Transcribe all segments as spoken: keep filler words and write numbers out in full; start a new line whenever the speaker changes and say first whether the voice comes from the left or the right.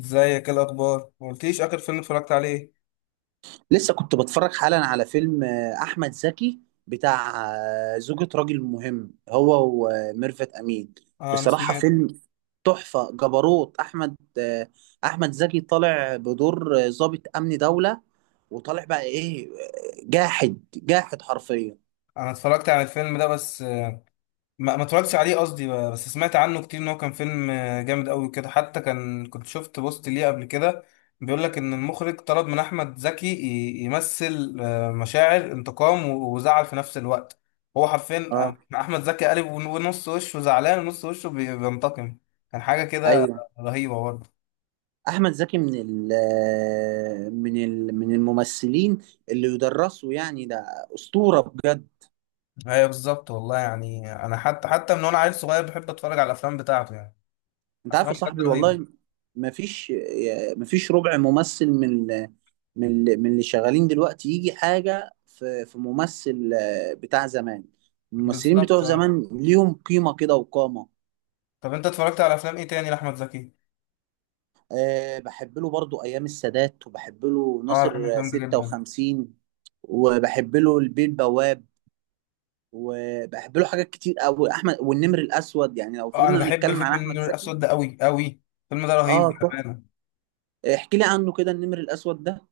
left: ازيك؟ ايه الاخبار؟ ما قلتليش اخر فيلم اتفرجت عليه.
right: لسه كنت بتفرج حالا على فيلم آه، احمد زكي بتاع آه، زوجة راجل مهم، هو وميرفت امين.
left: اه انا
right: بصراحة
left: سمعت.
right: فيلم تحفة جبروت احمد آه، احمد زكي. طالع بدور آه، ضابط امن دولة، وطالع بقى ايه، آه، جاحد، جاحد حرفيا.
left: انا اتفرجت على الفيلم ده بس آه، ما ما اتفرجتش عليه قصدي بقى، بس سمعت عنه كتير ان هو كان فيلم آه، جامد قوي كده، حتى كان كنت شفت بوست ليه قبل كده بيقول لك ان المخرج طلب من احمد زكي ي- يمثل آه، مشاعر انتقام و- وزعل في نفس الوقت. هو حرفيا
right: اه،
left: آه، احمد زكي قالب ون- ونص وشه زعلان ونص وشه بي- بينتقم. كان حاجة كده
right: ايوه.
left: رهيبة برضه.
right: احمد زكي من ال آه، من ال من الممثلين اللي يدرسوا يعني. ده اسطورة بجد.
left: ايوه بالظبط والله، يعني انا حتى حتى من وانا عيل صغير بحب اتفرج على الافلام بتاعته يعني،
right: انت عارف يا
left: افلام بجد
right: صاحبي
left: رهيبه.
right: والله. ما فيش ما فيش ربع ممثل من من من اللي شغالين دلوقتي يجي حاجة في في ممثل آه، بتاع زمان. الممثلين
left: بالظبط
right: بتوع
left: اه.
right: زمان ليهم قيمة كده وقامة.
left: طب انت اتفرجت على افلام ايه تاني لاحمد زكي؟
right: أه، بحب له برضو أيام السادات، وبحب له
left: اه انا بحب
right: ناصر
left: الفيلم ده جدا.
right: ستة وخمسين، وبحب له البيه البواب، وبحب له حاجات كتير قوي، أحمد والنمر الأسود. يعني لو
left: اه انا
right: فضلنا
left: بحب
right: نتكلم عن
left: الفيلم
right: أحمد
left: النور
right: زكي.
left: الاسود ده قوي قوي، الفيلم ده
right: اه
left: رهيب
right: صح.
left: بامانه.
right: احكي لي عنه كده، النمر الأسود ده.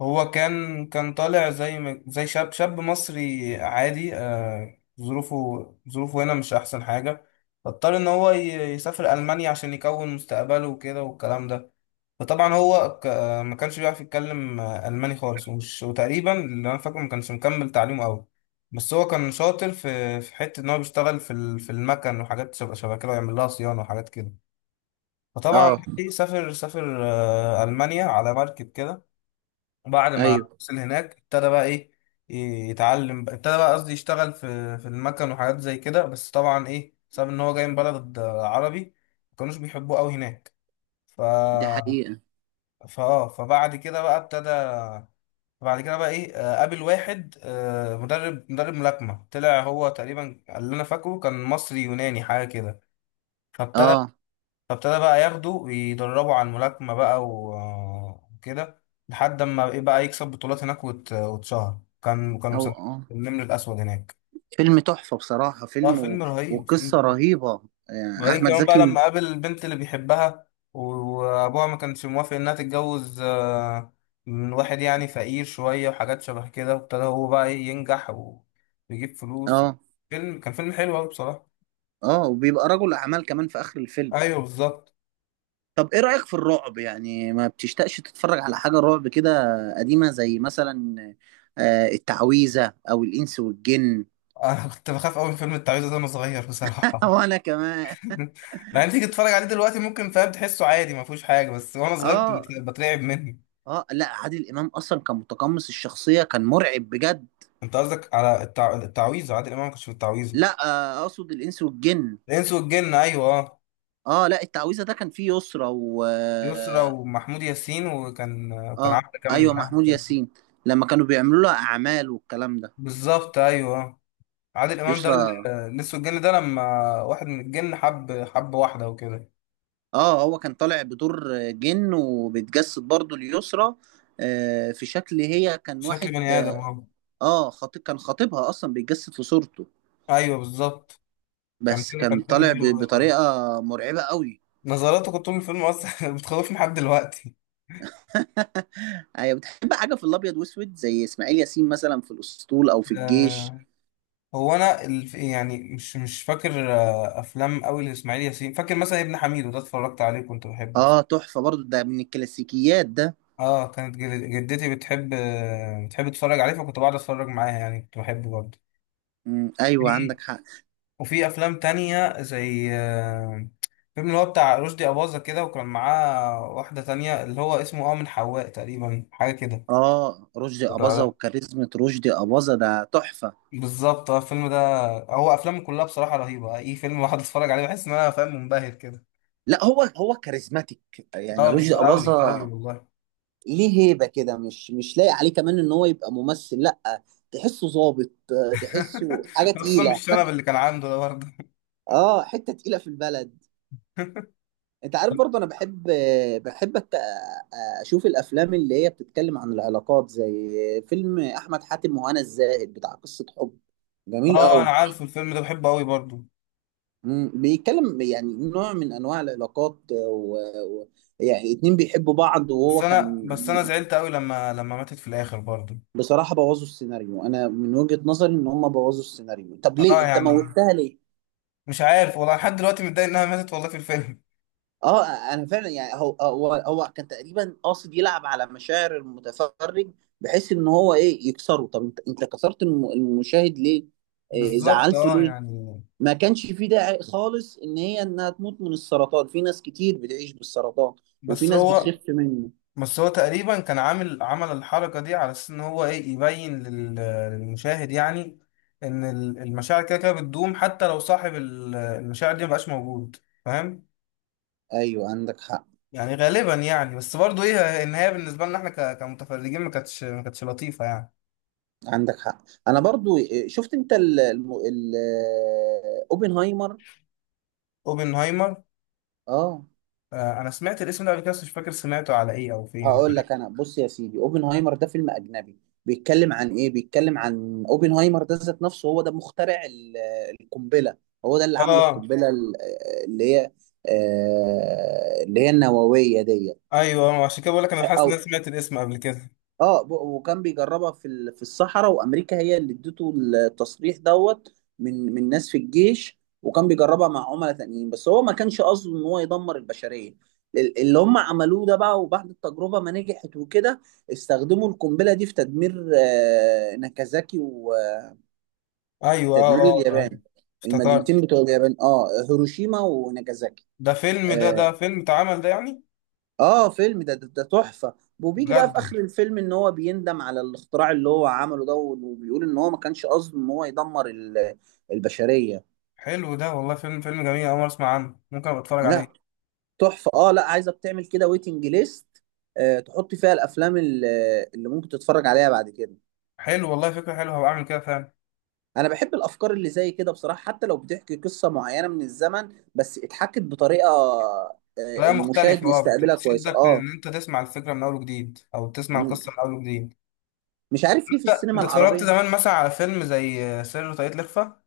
left: هو كان كان طالع زي ما- زي شاب شاب مصري عادي، آه ظروفه، ظروفه هنا مش احسن حاجه، فاضطر ان هو ي- يسافر المانيا عشان يكون مستقبله وكده والكلام ده. فطبعا هو ك... ما كانش بيعرف يتكلم آه، الماني خالص، ومش وتقريبا اللي انا فاكره ما كانش مكمل تعليمه قوي. بس هو كان شاطر في في حته ان هو بيشتغل في ال... في المكن وحاجات شبه شبه كده ويعمل لها صيانه وحاجات كده. فطبعا
right: اه،
left: سافر سافر آه، المانيا على مركب كده، وبعد ما
right: ايوه.
left: وصل هناك ابتدى بقى ايه، يتعلم، ابتدى بقى قصدي يشتغل في في المكن وحاجات زي كده، بس طبعا ايه بسبب ان هو جاي من بلد آه، عربي، ما كانوش بيحبوه قوي هناك. ف
right: دي حقيقة.
left: فاه فبعد كده بقى ابتدى، بعد كده بقى ايه آه، قابل واحد آه، مدرب مدرب ملاكمة، طلع هو تقريبا اللي انا فاكره كان مصري يوناني حاجة كده. فابتدى
right: اه.
left: فابتدى بقى ياخده ويدربه على الملاكمة بقى و- آه، وكده، لحد ما ايه بقى يكسب بطولات هناك وات- واتشهر، كان كانوا
right: او
left: مسمينه
right: اه.
left: النمر الأسود هناك.
right: فيلم تحفة بصراحة،
left: اه
right: فيلم و...
left: فيلم رهيب،
right: وقصة
left: فيلم.
right: رهيبة. آه،
left: وبعدين
right: احمد
left: كمان بقى
right: زكي م-
left: لما قابل البنت اللي بيحبها، و- وابوها ما كانش موافق انها تتجوز آه، من واحد يعني فقير شوية وحاجات شبه كده، وابتدى هو بقى إيه ينجح ويجيب فلوس.
right: اه.
left: فيلم كان فيلم حلو قوي بصراحة.
right: اه، وبيبقى رجل اعمال كمان في اخر الفيلم.
left: ايوه بالظبط.
right: طب ايه رأيك في الرعب؟ يعني ما بتشتاقش تتفرج على حاجة رعب كده قديمة، زي مثلا آه، التعويذة او الانس والجن؟
left: انا كنت بخاف قوي من فيلم التعويذة ده وانا صغير بصراحة.
right: وانا كمان.
left: مع ان تيجي تتفرج عليه دلوقتي ممكن، فاهم، تحسه عادي ما فيهوش حاجة، بس وانا صغير
right: اه.
left: كنت بترعب منه.
right: اه، لا عادل امام اصلا كان متقمص الشخصية، كان مرعب بجد.
left: انت قصدك على التع... التعويذة؟ عادل امام ما كانش في التعويذة.
right: لا، آه، اقصد الانس والجن.
left: الانس والجن ايوه اه.
right: اه لا، التعويذة ده كان فيه يسرى و
left: يسرا ومحمود ياسين، وكان وكان
right: اه
left: عبده كامل
right: ايوه،
left: معاه.
right: محمود ياسين، لما كانوا بيعملوا لها اعمال والكلام ده.
left: بالظبط ايوه. عادل امام ده
right: يسرا.
left: ال- لسه الجن ده لما واحد من الجن حب حب واحده وكده،
right: اه، هو كان طالع بدور جن وبيتجسد برضه ليسرا، آه في شكل، هي كان
left: شكل
right: واحد.
left: بني ادم اهو.
right: اه، خطيب، كان خطيبها اصلا بيتجسد في صورته.
left: ايوه بالظبط. كان
right: بس
left: فيلم،
right: كان
left: كان فيلم
right: طالع
left: حلو
right: ب-
left: أوي برضه.
right: بطريقه مرعبه قوي.
left: نظراته كنت طول الفيلم اصلا بتخوفني لحد دلوقتي.
right: ايوه. بتحب حاجه في الابيض واسود، زي اسماعيل ياسين مثلا في الاسطول او في الجيش؟
left: آه. هو انا الف... يعني مش مش فاكر آه افلام قوي لاسماعيل ياسين، فاكر مثلا ابن حميد وده اتفرجت عليه كنت بحبه.
right: اه تحفه برضه، ده من الكلاسيكيات ده.
left: اه كانت جد- جدتي بتحب بتحب تتفرج عليه فكنت بقعد اتفرج معاها يعني، كنت بحبه برضه.
right: مم، ايوه
left: في
right: عندك حق.
left: وفي افلام تانية زي آه، فيلم اللي هو بتاع رشدي أباظة كده، وكان معاه واحدة تانية اللي هو اسمه اه من حواء تقريبا حاجة كده.
right: اه رشدي اباظة،
left: وتعالى،
right: وكاريزما رشدي اباظة ده تحفة.
left: بالظبط اه الفيلم ده. هو افلامه كلها بصراحة رهيبة، اي فيلم واحد اتفرج عليه بحس ان انا، فاهم، منبهر كده.
right: لا، هو هو كاريزماتيك
left: اه
right: يعني
left: بز...
right: رشدي
left: اوي اوي
right: اباظة.
left: والله.
right: ليه هيبة كده. مش مش لاقي عليه كمان ان هو يبقى ممثل، لا، تحسه ظابط، آه، تحسه حاجة
left: خصوصا
right: تقيلة.
left: بالشنب اللي كان عنده ده برضه.
right: اه، حتة تقيلة في البلد. انت عارف برضه انا بحب، بحب أت- اشوف الافلام اللي هي بتتكلم عن العلاقات، زي فيلم احمد حاتم وهنا الزاهد بتاع قصة حب، جميل
left: اه انا
right: قوي.
left: عارف الفيلم ده بحبه اوي برضه.
right: مم، بيتكلم يعني نوع من انواع العلاقات و... و... يعني اتنين بيحبوا بعض،
left: بس
right: وهو
left: انا
right: كان
left: بس انا زعلت قوي لما لما ماتت في الاخر برضه.
right: بصراحة بوظوا السيناريو. انا من وجهة نظري ان هم بوظوا السيناريو. طب ليه
left: اه
right: انت
left: يعني
right: موتها ليه؟
left: مش عارف والله، لحد دلوقتي متضايق انها ماتت والله في الفيلم.
right: اه انا فعلا يعني، هو هو هو كان تقريبا قاصد يلعب على مشاعر المتفرج، بحيث ان هو ايه، يكسره. طب انت انت كسرت الم... المشاهد ليه؟ إيه
left: بالظبط
right: زعلته
left: اه
right: ليه؟
left: يعني.
right: ما كانش في داعي خالص ان هي انها تموت من السرطان. في ناس كتير بتعيش بالسرطان، وفي
left: بس
right: ناس
left: هو
right: بتخف منه.
left: بس هو تقريبا كان عامل، عمل الحركة دي على اساس ان هو ايه يبين لل- للمشاهد يعني، ان ال- المشاعر كده كده بتدوم حتى لو صاحب ال- المشاعر دي مبقاش موجود. فاهم
right: ايوه عندك حق.
left: يعني؟ غالبا يعني، بس برضه ايه النهاية بالنسبة لنا احنا ك- كمتفرجين ما كانتش ما كانتش لطيفة يعني.
right: عندك حق. انا برضو آه، شفت انت ال الم- ال- آه، اوبنهايمر.
left: اوبنهايمر،
right: اه،
left: آه، انا سمعت الاسم ده قبل كده بس مش فاكر سمعته على ايه او فين
right: هقول
left: فريق.
right: لك. انا بص يا سيدي، اوبنهايمر ده فيلم اجنبي، بيتكلم عن ايه؟ بيتكلم عن اوبنهايمر ده ذات نفسه. هو ده مخترع ال- آه، القنبله. هو ده اللي عمل
left: اه
right: القنبله ال- آه، اللي هي آه، اللي هي النوويه دي.
left: ايوه عشان كده بقول لك انا حاسس
right: او
left: ان انا سمعت الاسم قبل كده.
right: اه. ب- وكان بيجربها في ال- في الصحراء، وامريكا هي اللي ادته التصريح دوت، من من ناس في الجيش. وكان بيجربها مع عملاء تانيين، بس هو ما كانش قصده ان هو يدمر البشريه. ال- اللي هم عملوه ده بقى. وبعد التجربه ما نجحت وكده، استخدموا القنبله دي في تدمير آه، ناكازاكي، وتدمير
left: ايوه اه. آه، آه.
right: اليابان. المدينتين
left: افتكرت.
right: بتوع اليابان، اه، هيروشيما وناكازاكي.
left: ده فيلم، ده ده
right: آه،
left: فيلم اتعمل ده يعني؟
right: اه، فيلم ده ده, ده تحفة. وبيجي بقى
left: بجد؟
right: في اخر الفيلم ان هو بيندم على الاختراع اللي هو عمله ده، وبيقول ان هو ما كانش قصده ان هو يدمر ال- البشرية.
left: حلو ده والله، فيلم فيلم جميل، أول مرة أسمع عنه، ممكن أبقى أتفرج
right: لا
left: عليه.
right: تحفة. اه لا، عايزك تعمل كده، ويتنج ليست، آه تحط فيها الافلام ال- اللي ممكن تتفرج عليها بعد كده.
left: حلو والله، فكرة حلوة، هبقى أعمل كده فعلا.
right: انا بحب الافكار اللي زي كده بصراحة، حتى لو بتحكي قصة معينة من الزمن، بس اتحكت بطريقة آه،
left: طريقة مختلفة
right: المشاهد
left: أه، بت-
right: يستقبلها كويسة.
left: بتشدك
right: اه.
left: إن أنت تسمع الفكرة من أول وجديد، أو تسمع
right: مم.
left: القصة من أول وجديد.
right: مش عارف ليه في
left: أنت
right: السينما
left: أنت اتفرجت
right: العربية.
left: زمان مثلا على فيلم زي سر وطاقية الإخفاء؟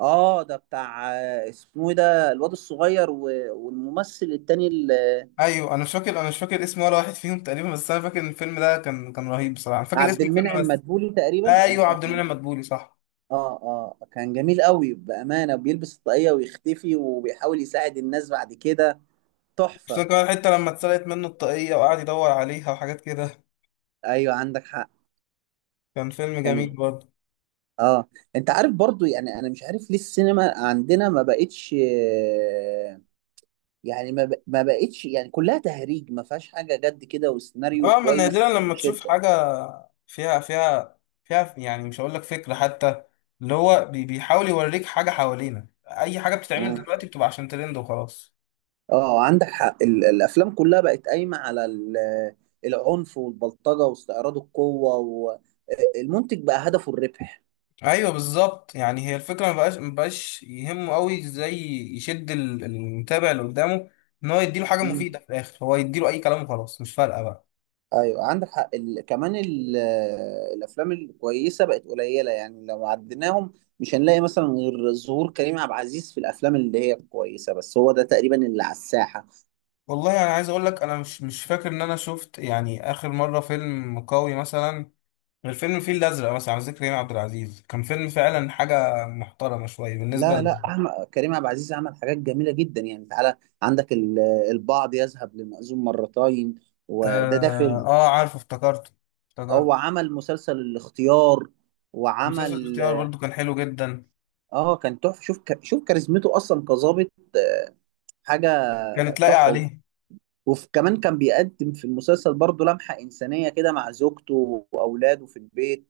right: اه ده بتاع آه، اسمه ايه ده، الواد الصغير و- والممثل التاني ال-
left: ايوه انا مش فاكر، انا مش فاكر اسم ولا واحد فيهم تقريبا، بس انا فاكر ان الفيلم ده كان كان رهيب بصراحه، انا فاكر
right: عبد
left: اسم الفيلم
right: المنعم
left: بس.
right: مدبولي تقريبا كان
left: ايوه
right: اسمه.
left: عبد المنعم مدبولي صح.
right: اه. اه كان جميل قوي بأمانة، بيلبس الطاقية ويختفي، وبيحاول يساعد الناس بعد كده.
left: خصوصا
right: تحفة.
left: كمان حتى لما اتسرقت منه الطاقيه وقعد يدور عليها وحاجات كده،
right: ايوه عندك حق.
left: كان فيلم
right: كان.
left: جميل برضه.
right: اه. انت عارف برضو، يعني انا مش عارف ليه السينما عندنا ما بقتش، آه، يعني ما, ب... ما بقتش، يعني كلها تهريج، ما فيهاش حاجة جد كده وسيناريو
left: اه من نادرا
right: كويس
left: لما تشوف
right: يشد.
left: حاجه فيها فيها فيها يعني، مش هقول لك فكره حتى، اللي هو بي- بيحاول يوريك حاجه حوالينا. اي حاجه بتتعمل دلوقتي بتبقى عشان ترند وخلاص.
right: اه عندك حق. ال- الافلام كلها بقت قايمه على ال- العنف والبلطجه واستعراض القوه، والمنتج بقى هدفه الربح.
left: ايوه بالظبط يعني، هي الفكره ما بقاش ما بقاش يهمه قوي ازاي يشد ال- المتابع اللي قدامه، ان هو يديله حاجه مفيده
right: مم.
left: في الاخر، هو يديله اي كلام وخلاص مش فارقه بقى.
right: ايوه عندك حق. ال... كمان ال... الافلام الكويسه بقت قليله، يعني لو عديناهم مش هنلاقي مثلا غير ظهور كريم عبد العزيز في الافلام اللي هي كويسه، بس هو ده تقريبا اللي على الساحه.
left: والله انا يعني عايز اقول لك انا مش مش فاكر ان انا شفت يعني اخر مره فيلم قوي مثلا، غير فيلم الفيل الازرق مثلا، على ذكر كريم عبد العزيز، كان فيلم فعلا حاجه محترمه شويه بالنسبه
right: لا
left: ل...
right: لا، أحمد كريم عبد العزيز عمل حاجات جميله جدا، يعني تعالى. عندك ال... البعض يذهب لمأذون مرتين، وده ده
left: اه,
right: فيلم.
left: آه عارفه، افتكرته
right: اه،
left: افتكرته.
right: وعمل مسلسل الاختيار،
left: مسلسل
right: وعمل.
left: الاختيار برضو كان حلو جدا.
right: اه كان تحفه، شوف ك... شوف كاريزمته اصلا كظابط، آه، حاجه
left: كانت لاقي
right: تحفه.
left: عليه.
right: وكمان كان بيقدم في المسلسل برضه لمحه انسانيه كده مع زوجته واولاده في البيت.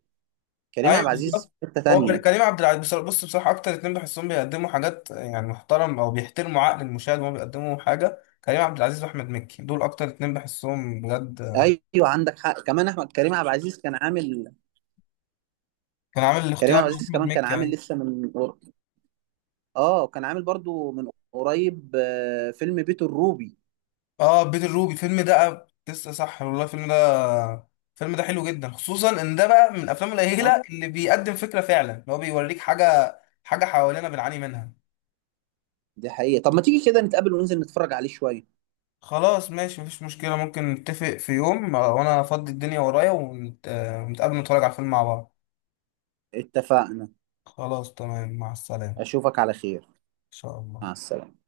right: كريم عبد
left: ايوه
right: العزيز
left: بالظبط.
right: في حته
left: هو كر-
right: تانيه.
left: كريم عبد العزيز بص بص بصراحه اكتر اتنين بحسهم بيقدموا حاجات يعني محترم، او بيحترموا عقل المشاهد وهو بيقدموا حاجه، كريم عبد العزيز واحمد مكي، دول اكتر اتنين بحسهم بجد.
right: ايوه عندك حق. كمان احمد كريم عبد العزيز كان عامل.
left: كان عامل
right: كريم
left: الاختيار
right: عبد
left: مع
right: العزيز
left: احمد
right: كمان كان
left: مكي
right: عامل
left: يعني.
right: لسه من، اه كان عامل برضه من قريب آه، فيلم بيت الروبي.
left: اه بيت الروبي الفيلم ده لسه صح والله، الفيلم ده، الفيلم ده حلو جدا، خصوصا ان ده بقى من الافلام
right: اه
left: القليله اللي بيقدم فكره فعلا، اللي هو بيوريك حاجه، حاجه حوالينا بنعاني منها.
right: دي حقيقه. طب ما تيجي كده نتقابل وننزل نتفرج عليه شويه.
left: خلاص ماشي مفيش مشكله، ممكن نتفق في يوم آه، وانا افضي الدنيا ورايا ونت- آه، ونتقابل نتفرج على الفيلم مع بعض.
right: اتفقنا.
left: خلاص تمام، مع السلامة إن
right: أشوفك على خير.
left: شاء الله.
right: مع السلامة.